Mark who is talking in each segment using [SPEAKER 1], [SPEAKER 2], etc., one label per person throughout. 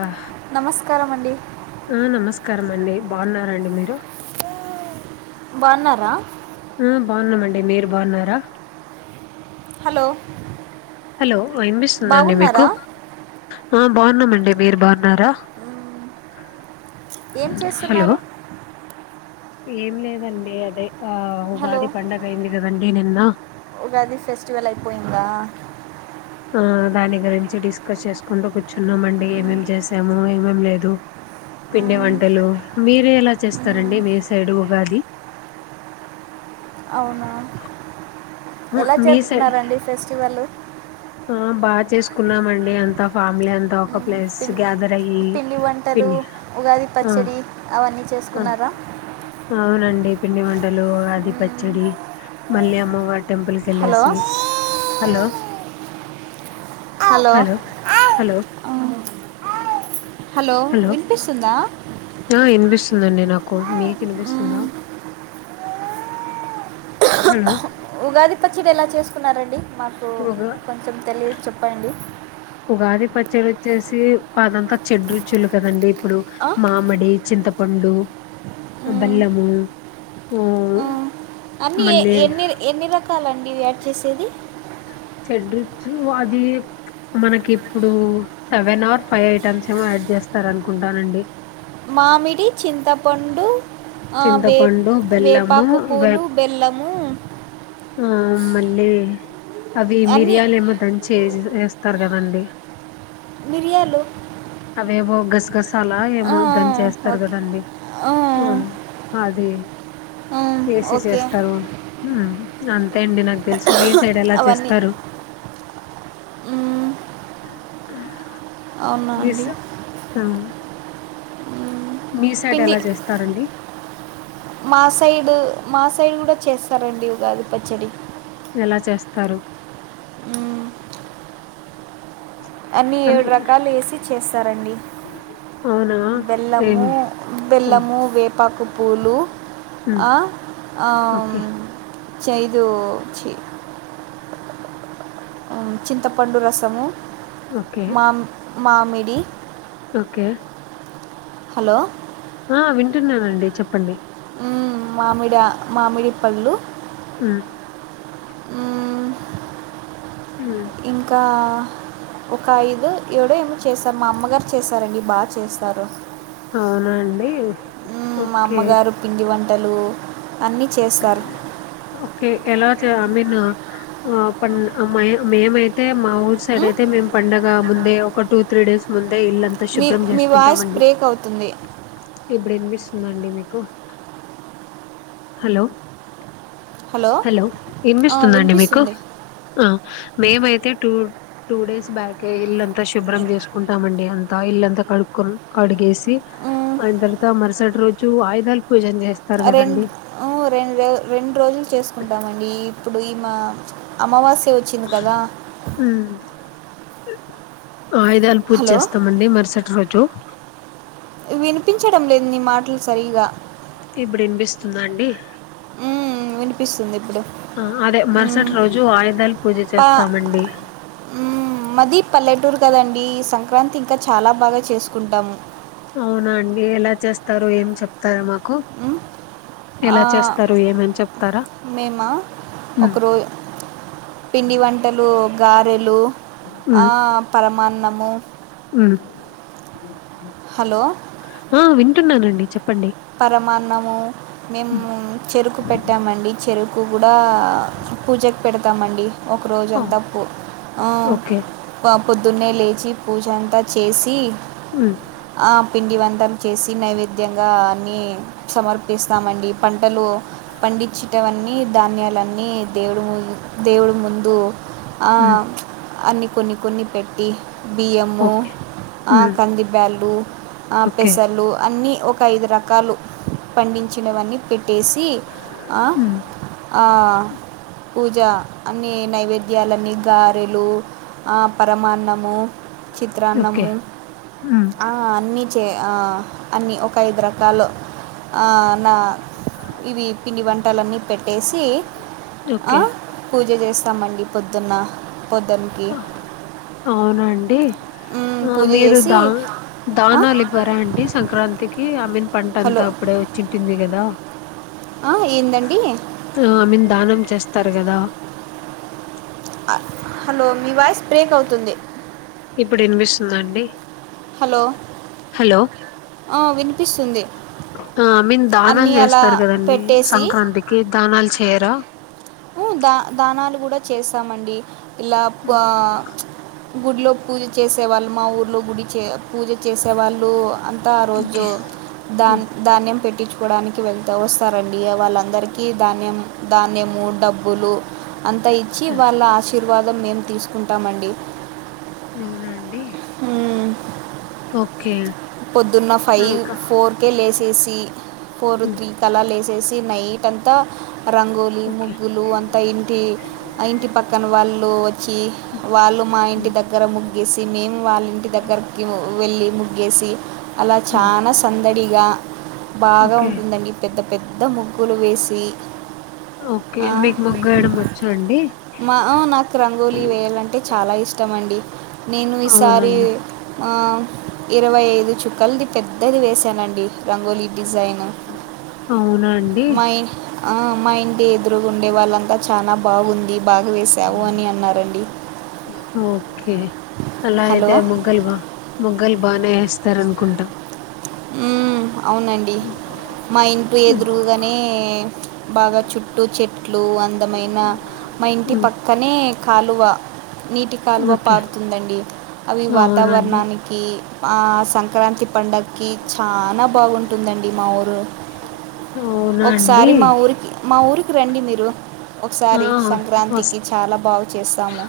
[SPEAKER 1] ఆ
[SPEAKER 2] నమస్కారం అండి
[SPEAKER 1] ఆ నమస్కారం అండి బాఉన్నారాండి మీరు
[SPEAKER 2] బాన్నారా
[SPEAKER 1] ఆ బాగున్నామండి మీరు బాఉన్నారా
[SPEAKER 2] హలో
[SPEAKER 1] హలో వినిపిస్తుందా అండి
[SPEAKER 2] బాగున్నారా
[SPEAKER 1] మీకు బావున్నామండి. మీరు బావున్నారా
[SPEAKER 2] ఉమ్ ఏం
[SPEAKER 1] హలో!
[SPEAKER 2] చేస్తున్నారు.
[SPEAKER 1] ఏం లేదండి అదే ఆ
[SPEAKER 2] హలో
[SPEAKER 1] ఉగాది పండగాైంది కదండ్ నేనీన్నా
[SPEAKER 2] ఉగాది ఫెస్టివల్ అయిపోయిందా.
[SPEAKER 1] ఆ దాని గురించి డిస్కస్ చేసుకుంటూ కూర్చున్నామండి. ఏమేం చేసాము, ఏమేం లేదు. పిండి
[SPEAKER 2] మ్మ్,
[SPEAKER 1] వంటలు. మీర్ ఎలా
[SPEAKER 2] మ్మ్,
[SPEAKER 1] చేస్తారండి మీ స్ సైడ్ ఉగాది.
[SPEAKER 2] అవునా
[SPEAKER 1] ఆ!
[SPEAKER 2] ఎలా
[SPEAKER 1] మీ సైడ్
[SPEAKER 2] జరుపుకున్నారండి ఫెస్టివల్లు
[SPEAKER 1] ఆ బాగా చేసుకున్నామండి. అంతా ఫామిలీ అంతా ఒక
[SPEAKER 2] మ్మ్,
[SPEAKER 1] ప్లస్
[SPEAKER 2] పిం
[SPEAKER 1] గ్యాదర్ అయ్యి.
[SPEAKER 2] పిండి వంటలు
[SPEAKER 1] పిన్నీ
[SPEAKER 2] ఉగాది
[SPEAKER 1] ఆ
[SPEAKER 2] పచ్చడి అవన్నీ
[SPEAKER 1] ఆ
[SPEAKER 2] చేసుకున్నారా
[SPEAKER 1] అవునండి పిండివంట్ టలు అది
[SPEAKER 2] మ్మ్,
[SPEAKER 1] పచ్చడి మల్లి అమ్మ వాన్ టెంపుల్కి
[SPEAKER 2] హలో
[SPEAKER 1] ఎళ్లేసి హలో హలో హలో
[SPEAKER 2] మ్మ్, హలో వినిపిసుందా
[SPEAKER 1] ఆ ఇనిపిస్తుందండి నాకు. మీకు
[SPEAKER 2] మ్మ్,
[SPEAKER 1] ఇనిపిస్తుందా. హలో
[SPEAKER 2] ఉగాది పచ్చడి ఎలా చేసుకున్నారండి. మాకు
[SPEAKER 1] ఉగా
[SPEAKER 2] కొంచెం తెలిద్ చెప్పండి.
[SPEAKER 1] చడ్ వచ్చేసి. అదంతా చెడ్రుచులు కదండి. ఇప్పుడు
[SPEAKER 2] ఆ?
[SPEAKER 1] మామిడి, చింతపండు,
[SPEAKER 2] మ్మ్,
[SPEAKER 1] బెల్లము, ఉహ్
[SPEAKER 2] మ్మ్. అన్నీ ఎ ఎన్ని ఎన్ని రకాలండివే చేసేది
[SPEAKER 1] చేడ్రుచులు అది. మనకి ఇప్పుడు సెవెన్ అర్ ఫైవ్ ఐటమ్స్ ఏమో యాడ్ చేస్తారు అనుకుంటానండి.
[SPEAKER 2] మామిడి, చింతపండు, ఆ వేప్
[SPEAKER 1] చింతపండు బెల్లము
[SPEAKER 2] వేపాకు
[SPEAKER 1] వే
[SPEAKER 2] పూలు, బెల్లము,
[SPEAKER 1] ఆ మళ్లీ అవి
[SPEAKER 2] అన్నీ
[SPEAKER 1] మిర్యాలేమో దంత్ చేసేస్ వేస్తారు కదండీ.
[SPEAKER 2] మిర్యాలు
[SPEAKER 1] అవేవో గసగస్ తలా ఏమో దంచేస్తారు
[SPEAKER 2] ఓకే
[SPEAKER 1] కదండి.
[SPEAKER 2] ఆ,
[SPEAKER 1] అది
[SPEAKER 2] ఆ,
[SPEAKER 1] ఏసి
[SPEAKER 2] ఓకే
[SPEAKER 1] చేస్తారు. అ అంతే అండి నాకు తెలుసు మీ సైడ్ ఎలా
[SPEAKER 2] అవన్నీ
[SPEAKER 1] చేస్తారు
[SPEAKER 2] మ్మ్ అవునా అండి
[SPEAKER 1] మీస్ ఆ మీ సైడ్
[SPEAKER 2] పిండి
[SPEAKER 1] ఎలా చేస్తారండి
[SPEAKER 2] మా సైడు మా సైడ్ కూడా చేస్తారండి ఉగాది పచ్చడి
[SPEAKER 1] ఎలా చేస్తారు
[SPEAKER 2] అన్నీ
[SPEAKER 1] ఐ
[SPEAKER 2] ఏడు
[SPEAKER 1] మీన్
[SPEAKER 2] రకాలు వేసి చేస్తారండి
[SPEAKER 1] అవునా
[SPEAKER 2] బెల్లము
[SPEAKER 1] ఏమి ఆ
[SPEAKER 2] బెల్లము వేపాకు పూలు
[SPEAKER 1] ఉమ్
[SPEAKER 2] ఆ ఆ
[SPEAKER 1] ఓకే
[SPEAKER 2] చేదు చి చింతపండు రసము
[SPEAKER 1] ఓకే
[SPEAKER 2] మామ్ మామిడి
[SPEAKER 1] ఓకే
[SPEAKER 2] హలో
[SPEAKER 1] ఆ వింటున్నానండి చెప్పండి
[SPEAKER 2] మ్మ్ మామిడి ఆ మామిడి పళ్ళు
[SPEAKER 1] ఉమ్
[SPEAKER 2] మ్మ్
[SPEAKER 1] ఉమ్
[SPEAKER 2] ఇంకా ఒక ఐదు ఏడో ఏమో చేస్తారు మా అమ్మగారు చేసారండి బాచేస్తారు
[SPEAKER 1] అవునా అండి ఓకే
[SPEAKER 2] టలూ అన్నీ చేస్సారు
[SPEAKER 1] చ అ మీన్ పన్ మ మేమైతే మా ఊర్ సైడ్
[SPEAKER 2] ఉమ్?
[SPEAKER 1] అయితే మేం పండగ ముందే ఒక టూ త్రీ డేస్ ముంద్
[SPEAKER 2] మీ మీ వాయిస్ బ్రేక్ అవుతుంది
[SPEAKER 1] ఇప్పుడు వినిపిస్తుందండి మీకు హలో హలో
[SPEAKER 2] ఆ,
[SPEAKER 1] వినిపిస్తుందండి మీకు
[SPEAKER 2] వినిపిస్తుంది
[SPEAKER 1] మేమైతే టూ టూ డేస్ బ్యాకే ఇల్లంతా శుభ్రం చేసుకుంటామండి అంతా ఇల్లంతా కడుకు కడిగేసి
[SPEAKER 2] మ్,
[SPEAKER 1] ఆయన తర్వాత మరుసటి రోజు ఆయుధాలు పూజ చే స్తారు కదండి
[SPEAKER 2] మ్మ్ రెండు రో రెండు రోజులు చేసుకుంటామండి ఈ ఇప్పుడు మా అమావాస్ టు వచ్చింది కదా
[SPEAKER 1] హ్మ్. ఆయుధాల పూజ
[SPEAKER 2] హలో
[SPEAKER 1] చేస్తామండి మరుసటి రోజు
[SPEAKER 2] వినిపించడం లేదు నీ మాటలు సరీగ
[SPEAKER 1] ఇబ్బుడినిపిస్తుందా అండి.
[SPEAKER 2] ఉమ్ వినిపిస్తుంది ఇప్పుడు
[SPEAKER 1] ఆ అదే
[SPEAKER 2] ఉమ్
[SPEAKER 1] మరుసటి రోజు ఆయుధాలు పూజ
[SPEAKER 2] పా
[SPEAKER 1] చేస్తామండి
[SPEAKER 2] మ్మ్ మది పల్లెటూరు కదండి సంక్ క్రాంతి ఇంకా చాలా బాగా చేసుకుంటాము.
[SPEAKER 1] అవునా అండి ఎలా చేస్తారు? ఏం చెప్తారా మాక్
[SPEAKER 2] ఉం ఆ
[SPEAKER 1] ఏమని చెప్తారా
[SPEAKER 2] మేమా
[SPEAKER 1] ఉమ్
[SPEAKER 2] ఒకరో పిండి వంటలు గారెలు ఆ పరమాన్ నమో
[SPEAKER 1] ఉ
[SPEAKER 2] హలో
[SPEAKER 1] ఆ వింటున్నానండి. చెప్పండి
[SPEAKER 2] పరమాన్నము
[SPEAKER 1] ఉమ్
[SPEAKER 2] మేము చెరుకు పెట్టామండి చెరు కు కూడా పూజకు పెడతామండి. ఒక
[SPEAKER 1] ఆ
[SPEAKER 2] రోజంతా పు ఆ
[SPEAKER 1] ఓకే
[SPEAKER 2] పబ్ పొద్దున్నే లేచి పూజ అంతా చేసి
[SPEAKER 1] మ్మ్
[SPEAKER 2] పిండి వంటలు చేసి నైవేద్యంగా నీ సమర్పిస్తామండి. పంటలు పండిచ్చిటవన్ని న్నీ ధాన్యాలన్నీ దేవుడు ముదు దేవుడు ముందు ఆ
[SPEAKER 1] ఉమ్
[SPEAKER 2] అన్ని కొన్ని కొన్ని పెట్టి బియ్యము
[SPEAKER 1] ఓకే
[SPEAKER 2] ఆ
[SPEAKER 1] ఉమ్
[SPEAKER 2] కందిబ్యాల్లు అ
[SPEAKER 1] ఓకే
[SPEAKER 2] పెసలు అన్ని ఒకైదు రక్ కాలు పండించినవన్ని పె ట్టేసి అ
[SPEAKER 1] ఉమ్
[SPEAKER 2] ఆ పూజ అన్నీ నైవేద్యాలన్ని గారెలు ఆ పరమాన్నము
[SPEAKER 1] ఓకే
[SPEAKER 2] చిత్రాన్నము
[SPEAKER 1] ఉమ్
[SPEAKER 2] ఆ అన్ని చే ఆ అన్ని ఒక ఐదు రక్ కాలొ ఆ నా ఇవి పిండి వన్ టలన్ని పెట్టేసి
[SPEAKER 1] ఓకే
[SPEAKER 2] పూజ చేస్ తామండి పొద్దున్న పొద్దున్నకి
[SPEAKER 1] ఆహ్ అవునండి ఆ
[SPEAKER 2] పూజ
[SPEAKER 1] మీరు
[SPEAKER 2] చేసి
[SPEAKER 1] దా దానాలు ఇవ్వరా అండి సంక్రాంతికి ఈ ఆమెన్
[SPEAKER 2] హలో
[SPEAKER 1] పంటంతా అప్పుడే వచ్చింటుంది కదా
[SPEAKER 2] ఏందండి
[SPEAKER 1] ఆ మీన్ దానం చేస్ త్తరు కదా
[SPEAKER 2] హలో మీ వాయిస్ బ్రేక్ అవుతుంది
[SPEAKER 1] ఇప్పుడు ఇన్పిస్తుందా అండి
[SPEAKER 2] హలో
[SPEAKER 1] హలో
[SPEAKER 2] వినిపిస్తుంది
[SPEAKER 1] ఆ మీన్ దానాలు
[SPEAKER 2] అన్నీ అలా
[SPEAKER 1] చేస్తారు కదండి
[SPEAKER 2] పెట్టేసి
[SPEAKER 1] సంక్రాంతికి దానాలు చేయరా
[SPEAKER 2] ఉ దా దానాలు కూడా చేసామండి ఇలా ప్
[SPEAKER 1] హ్మ్.
[SPEAKER 2] ఆ గుడిలో పూజ చేసే వాళ్ళు మా ఊర్లో గుడి చే పూజ చేసే వాళ్ళు అన్ తా ఆ రోజు
[SPEAKER 1] ఓకే
[SPEAKER 2] దాన్
[SPEAKER 1] హ్మ్.
[SPEAKER 2] ధాన్యం పెట్టిచ్చు కోడానికి వెళ్తా వస్తారండి అ వాళ్ళందరికీ ధాన్యం ధాన్యము డబ్బులు అంత ఇచ్చి
[SPEAKER 1] ఓకే
[SPEAKER 2] వాళ్ళ ఆశ్ శిర్వాదం మేం తీసుకుంటామండి
[SPEAKER 1] అవునన్ డి ఓకే
[SPEAKER 2] పొద్దున్న
[SPEAKER 1] ఆ!
[SPEAKER 2] ఫైవ్
[SPEAKER 1] ఇంకా
[SPEAKER 2] ఫోర్ కే లేస్ ఏ సి ఫోరు
[SPEAKER 1] హ్మ్.
[SPEAKER 2] త్రీ కలా లేసేస్ తి నైట్ అంతా రంగోలి
[SPEAKER 1] ఓకే
[SPEAKER 2] ముగ్గులు అంతా ఇంటి ఆ ఇంటి పక్కన వాళ్ళు కి
[SPEAKER 1] హ్మ్.
[SPEAKER 2] వాళ్ళు మా ఇంటి
[SPEAKER 1] హ్మ్.
[SPEAKER 2] దగ్గర ముగ్గేసి మేము వాళ్ళింటి దగ్గరకి వెళ్ళి ముగ్గేసి అలా
[SPEAKER 1] హ్మ్.
[SPEAKER 2] చానా సందడిగా బాగా
[SPEAKER 1] ఓకే
[SPEAKER 2] ఉంటుందండి పెద్ద పెద్ద ముగ్గులు వేసి
[SPEAKER 1] ఓకే
[SPEAKER 2] ఆ
[SPEAKER 1] మీకు ముగ్గేయడం వచ్చా అండి
[SPEAKER 2] మా ఆ నాకు రంగోలీ వేయాలంటే చాలా ఇష్టమండి నేను ఈసారి
[SPEAKER 1] అవునండి
[SPEAKER 2] మాం ఇరవై ఐదు చుక్కల్ ది పెద్దది వేసానండి రంగోలీ డిజైన్
[SPEAKER 1] అవునా అండి
[SPEAKER 2] మా ఇ ఆ మా ఇంటి ఎదురుగుండే వాళ్ళంతా చాన బాగుంది బాగ వేశావు అని అన్నారండి
[SPEAKER 1] ఓకే అలా
[SPEAKER 2] హలో
[SPEAKER 1] ఇయితే ముగ్గయ్ వ ముగ్గుల్ బానే వేస్తారనుకుంటా
[SPEAKER 2] ఉమ్ అవునండి మా ఇంటి ఎదురుగానే బాగా చుట్టూ చెట్లు అందమైన మా ఇంటి పక్కనే కాలువా నీటి కాలువా
[SPEAKER 1] ఓకే
[SPEAKER 2] పారుతుందండి అవి
[SPEAKER 1] అవునండి
[SPEAKER 2] వాతావరణానికి మా సంక్రాంతి పండగ కి చనా బాగుంటుందండి మా ఊరు
[SPEAKER 1] అవునా అండి
[SPEAKER 2] ఒకసారి మా ఊరికి మా ఊరికి రండి మీరు
[SPEAKER 1] ఆ
[SPEAKER 2] ఒకసారి
[SPEAKER 1] వస్
[SPEAKER 2] సంక్రాంతికి చాలా బాగు చేస్తాము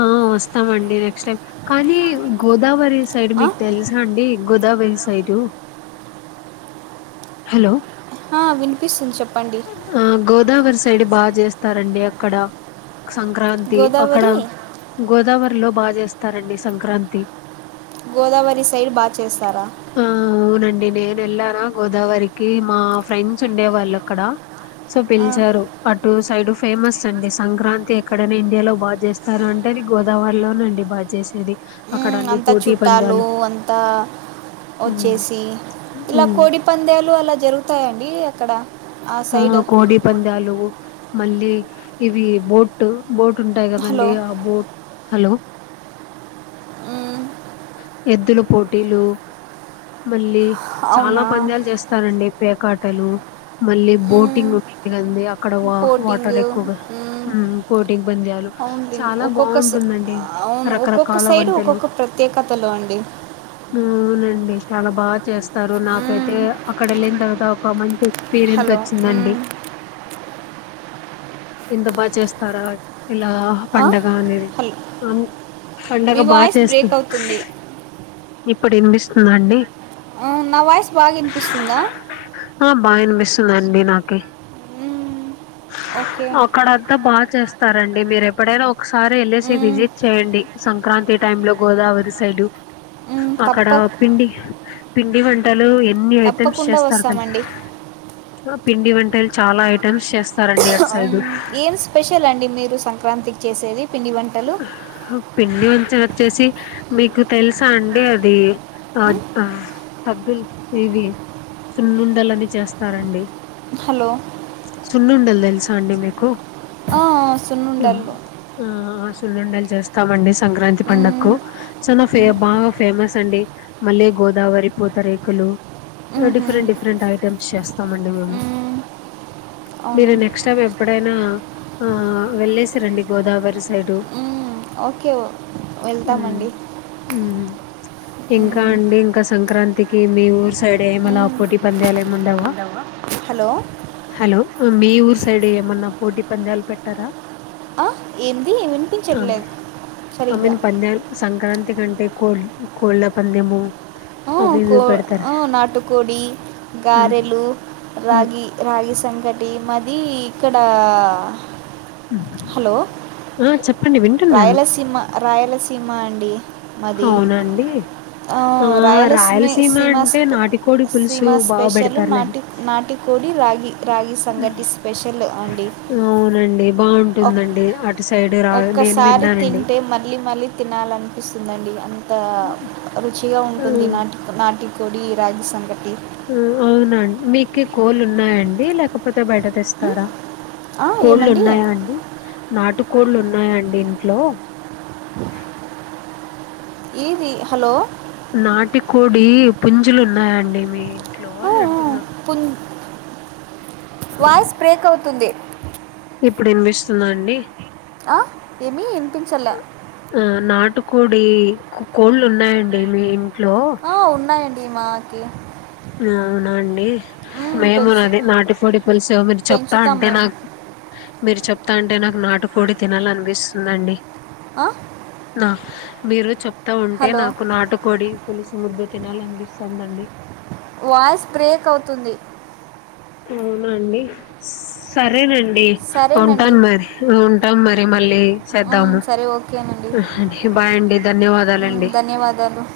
[SPEAKER 1] ఆ వస్తామండి నెక్స్ట్ టైమ్ కానీ గోదావరి సైడ్
[SPEAKER 2] ఆ?
[SPEAKER 1] మీకు తెలుసా అండి గోదావరి సైడ్ హలో
[SPEAKER 2] హా వినిపిస్తుంది చెప్పండి
[SPEAKER 1] ఆ గోదావరి సైడ్ బాగా చేస్తారండి అక్కడ సంక్రాంతి అక్కడ
[SPEAKER 2] గోదావరి
[SPEAKER 1] గోదావరి లో బాగా చేస్తారండి సంక్రాంతి
[SPEAKER 2] గోదావరి సైడ్ బాగా చేస్తారా
[SPEAKER 1] ఆ అవునండి నేను వెళ్ళానా గోదావరికి మా ఫ్రెండ్స్ ఉండే వాళ్ళు అక్కడ సో
[SPEAKER 2] ఆ.
[SPEAKER 1] పిలిచారు అటు సైడ్ ఫేమస్ అండి సంక్రాంతి ఎక్కడైనా ఇండియాలో బాగా చేస్తారు అంటే అది గోదావరి లోనండి బాగా చేసేది
[SPEAKER 2] ఆ
[SPEAKER 1] అక్కడ అన్ని
[SPEAKER 2] అంత
[SPEAKER 1] పోటీ
[SPEAKER 2] చుట్టాలు
[SPEAKER 1] పందాలు
[SPEAKER 2] అంతా
[SPEAKER 1] ఉమ్
[SPEAKER 2] వచ్చేసి ఇలా
[SPEAKER 1] ఉమ్
[SPEAKER 2] కోడి పంద్యాలు అలా జరుగుతాయండి అక్కడ
[SPEAKER 1] ఆ కోడి పంద్యాలు మళ్ళీ ఇవి బోట్ బోట్ ఉంటాయి
[SPEAKER 2] హలో
[SPEAKER 1] కదండి ఆ బోట్ హలో
[SPEAKER 2] మ్మ్,
[SPEAKER 1] ఎద్దుల పోటీలు మళ్ళీ చాలా
[SPEAKER 2] అవునా
[SPEAKER 1] పందాలు చేస్తారండి పేకా టలు మళ్ళీ
[SPEAKER 2] మ్మ్,
[SPEAKER 1] బోటింగ్ ఉంది అక్కడ వా వాటర్
[SPEAKER 2] బోటింగ్
[SPEAKER 1] ఎక్కువగా
[SPEAKER 2] మ్మ్,
[SPEAKER 1] ఉమ్ బోటింగ్ బంద్యాలు
[SPEAKER 2] అవును లింక్.
[SPEAKER 1] చాలా
[SPEAKER 2] ఒక్కొక్క స-
[SPEAKER 1] బాగుంటుందండి
[SPEAKER 2] అవును ఒక్కొక్క
[SPEAKER 1] రకరకాల
[SPEAKER 2] సైడ్
[SPEAKER 1] వంటలు
[SPEAKER 2] ఒక్కొక్క ప్రత్యేకతలు అండి
[SPEAKER 1] అవునండి చాలా బాగా చేస్తారు నాకైతే
[SPEAKER 2] మ్మ్,
[SPEAKER 1] అక్కడ వెళ్ళిన తర్వాత కొమంటే ఎక్స్పీరియన్స్
[SPEAKER 2] హలో
[SPEAKER 1] వచ్చిందండి
[SPEAKER 2] మ్మ్,
[SPEAKER 1] ఎంత బాగా చేస్తారా ఇలా
[SPEAKER 2] ఆ?
[SPEAKER 1] పండగ అనేది
[SPEAKER 2] హలో
[SPEAKER 1] పండగ
[SPEAKER 2] మీ
[SPEAKER 1] బాగా
[SPEAKER 2] వాయిస్ బ్రేక్
[SPEAKER 1] చేస్తుంది
[SPEAKER 2] అవుతుంది
[SPEAKER 1] ఇప్పుడు వినిపిస్తుందండి
[SPEAKER 2] ఆ, నా వాయిస్ బాగా వినిపిస్తుందా
[SPEAKER 1] ఆ బాగా వినిపిస్తు చూడండి నాకై
[SPEAKER 2] మ్మ్. ఓకే
[SPEAKER 1] అక్కడంతా బాగా చేస్తారండి మీరు పడే ఒకసారి వెళ్ళసి
[SPEAKER 2] మ్మ్.
[SPEAKER 1] విజిట్ చేయండి సం క్రాంతి టైమ్ లో గోదావరి సైడ్
[SPEAKER 2] మ్మ్,
[SPEAKER 1] అక్కడ
[SPEAKER 2] తప్ప
[SPEAKER 1] పిండి పిండి వండి ఎన్ని ఐటమ్స్
[SPEAKER 2] తప్పకుండా
[SPEAKER 1] చేస్తారు తెలుసా
[SPEAKER 2] వస్తామండి
[SPEAKER 1] పిండి వంటలు చాలా ఐటమ్స్ చేస్తారండి అడ్ సైడ్
[SPEAKER 2] మ్మ్,
[SPEAKER 1] డు
[SPEAKER 2] ఏం స్పెషల్ అండి మీరు సంక్రాంతికి చేసేది పిండి వంటలు
[SPEAKER 1] పిండి వంచ వచ్చేసి మీకు తెలుసా అండి అది అ
[SPEAKER 2] మ్మ్,
[SPEAKER 1] ఆ సద్దుల్ ఇవి సున్నుండలని చేస్తారండి
[SPEAKER 2] హలో
[SPEAKER 1] సున్నుండలు తెలుసా చండి మీకు
[SPEAKER 2] ఆ సున్నుండలు
[SPEAKER 1] సుండుండలే చేస్తామండి సంక్రాంతి పండగకు
[SPEAKER 2] మ్మ్,
[SPEAKER 1] సొ నా ఫే బాగా ఫేమస్ అండి మళ్ళీ గోదావరి పూత రేకులు
[SPEAKER 2] మ్హూ,
[SPEAKER 1] డిఫరెంట్ డిఫరెంట్ ఐటమ్స్ చేస్తామండి మేము
[SPEAKER 2] మ్మ్,
[SPEAKER 1] మీరు
[SPEAKER 2] అవును
[SPEAKER 1] నెక్స్ట్ టైం ఎప్పుడైనా ఆ వెళ్ళేసి రండి గోదావరి సైడు
[SPEAKER 2] మ్మ్, ఓకే వెళ్తామండి
[SPEAKER 1] ఇంకా
[SPEAKER 2] మ్మ్,
[SPEAKER 1] అండి ఇంకా సంక్రాంతికి మీ ఊరు సైడ్ ఏమనా
[SPEAKER 2] మ్మ్,
[SPEAKER 1] పోటీ పంద్యాలు ఏమిండవా
[SPEAKER 2] ఏముండవా హలో
[SPEAKER 1] హలో మీ ఊరు సైడ్ ఏమన్నా పోటీ పంద్యాలు పెట్టారా
[SPEAKER 2] ఆ ఏం
[SPEAKER 1] ఆమె ఆమను పంద్యాలు సంక్రాంతి కంటే ఎకో కోల్ళ పందేము
[SPEAKER 2] కో నాటుకోడి
[SPEAKER 1] ఉమ్.
[SPEAKER 2] గారెలు
[SPEAKER 1] హ్మ్.
[SPEAKER 2] రాగి రాగి సంకటి అడి మరీ ఇక్కడ హలో
[SPEAKER 1] ఆ చెప్పండి విన్న
[SPEAKER 2] రాయలసీమ రాయలసీమ అండి మాది
[SPEAKER 1] అవునండి ఆ రాయలసీమ
[SPEAKER 2] సీమ
[SPEAKER 1] అంటే
[SPEAKER 2] స్పె-
[SPEAKER 1] నాటికోడి పులుసు
[SPEAKER 2] సీమ
[SPEAKER 1] బాగా
[SPEAKER 2] స్పెషల్
[SPEAKER 1] పెడతారులేండి
[SPEAKER 2] నాటి నాటుకోడి రాగి రాగి సంగటి స్పెషల్ అండి
[SPEAKER 1] అవునండి
[SPEAKER 2] ఒక్-
[SPEAKER 1] బాగుంటుందండి
[SPEAKER 2] ఒక్కసారి తింటే మళ్ళీ మళ్ళీ తినాలనిపిస్తుందండి అ అ
[SPEAKER 1] హ్మ్.
[SPEAKER 2] మంచిిగా ఉంటుంది
[SPEAKER 1] హ్మ్.
[SPEAKER 2] నాటి నాటి కోడి రాజ సంగటి
[SPEAKER 1] ఆ అవునండి మీకు కోలు ఉన్నాయండి లేకపోతే బయట
[SPEAKER 2] ఉమ్,
[SPEAKER 1] తెస్తారా
[SPEAKER 2] ఆ,
[SPEAKER 1] కోళ్ళు
[SPEAKER 2] ఏమండి
[SPEAKER 1] ఉన్నాయా అండి నాటు కోళ్ళు ఉన్నా ఉన్నాయండి ఇంట్లో
[SPEAKER 2] ఏది హలో
[SPEAKER 1] నాటి కోడి పుంజులు ఉన్నాయండి మీ ఇంట్లో
[SPEAKER 2] ఊ,
[SPEAKER 1] అని
[SPEAKER 2] ఊ,
[SPEAKER 1] అంటున్నా
[SPEAKER 2] పున్- వాయిస్ బ్రేక్ అవుతుంది
[SPEAKER 1] ఇప్పుడు వినిపిస్తుందా అండి
[SPEAKER 2] ఆ ఏమీ ఇనుపించలా
[SPEAKER 1] ఈ కొకో కోళ్ళు ఉన్నాయండి మీ ఇంట్లో
[SPEAKER 2] డి మాకి
[SPEAKER 1] అవునా అండి
[SPEAKER 2] మ్మ్,
[SPEAKER 1] మేము కూడా
[SPEAKER 2] పెంచు
[SPEAKER 1] అది నాటికోడి పులుసు మీరు చెప్తా
[SPEAKER 2] పెంచుతాం
[SPEAKER 1] అంటే
[SPEAKER 2] మేము
[SPEAKER 1] నాకు మీరు చెప్ అంటే నాకు నాటు కోడి తినాలనిపిస్తుందండి
[SPEAKER 2] ఆ,
[SPEAKER 1] హా మీరు చెప్పు చెప్తా ఉంటే
[SPEAKER 2] హలో
[SPEAKER 1] నాకు నాటుకోడి పులుసు ముద్ద తినాలి అనిపిస్తుందండి
[SPEAKER 2] వాయిస్ బ్రేక్ అవుతుంది
[SPEAKER 1] అవునండి సరే సరేనండి
[SPEAKER 2] సరేనండి
[SPEAKER 1] ఉంటాను మరి ఉంటాం మరి మళ్ళీ
[SPEAKER 2] మ్మ్,
[SPEAKER 1] చేద్దాము
[SPEAKER 2] సరే ఓకేనండి
[SPEAKER 1] బాయ్ అండి
[SPEAKER 2] మ్మ్,
[SPEAKER 1] ధన్యవాదాలండి
[SPEAKER 2] ధన్యవాదాలు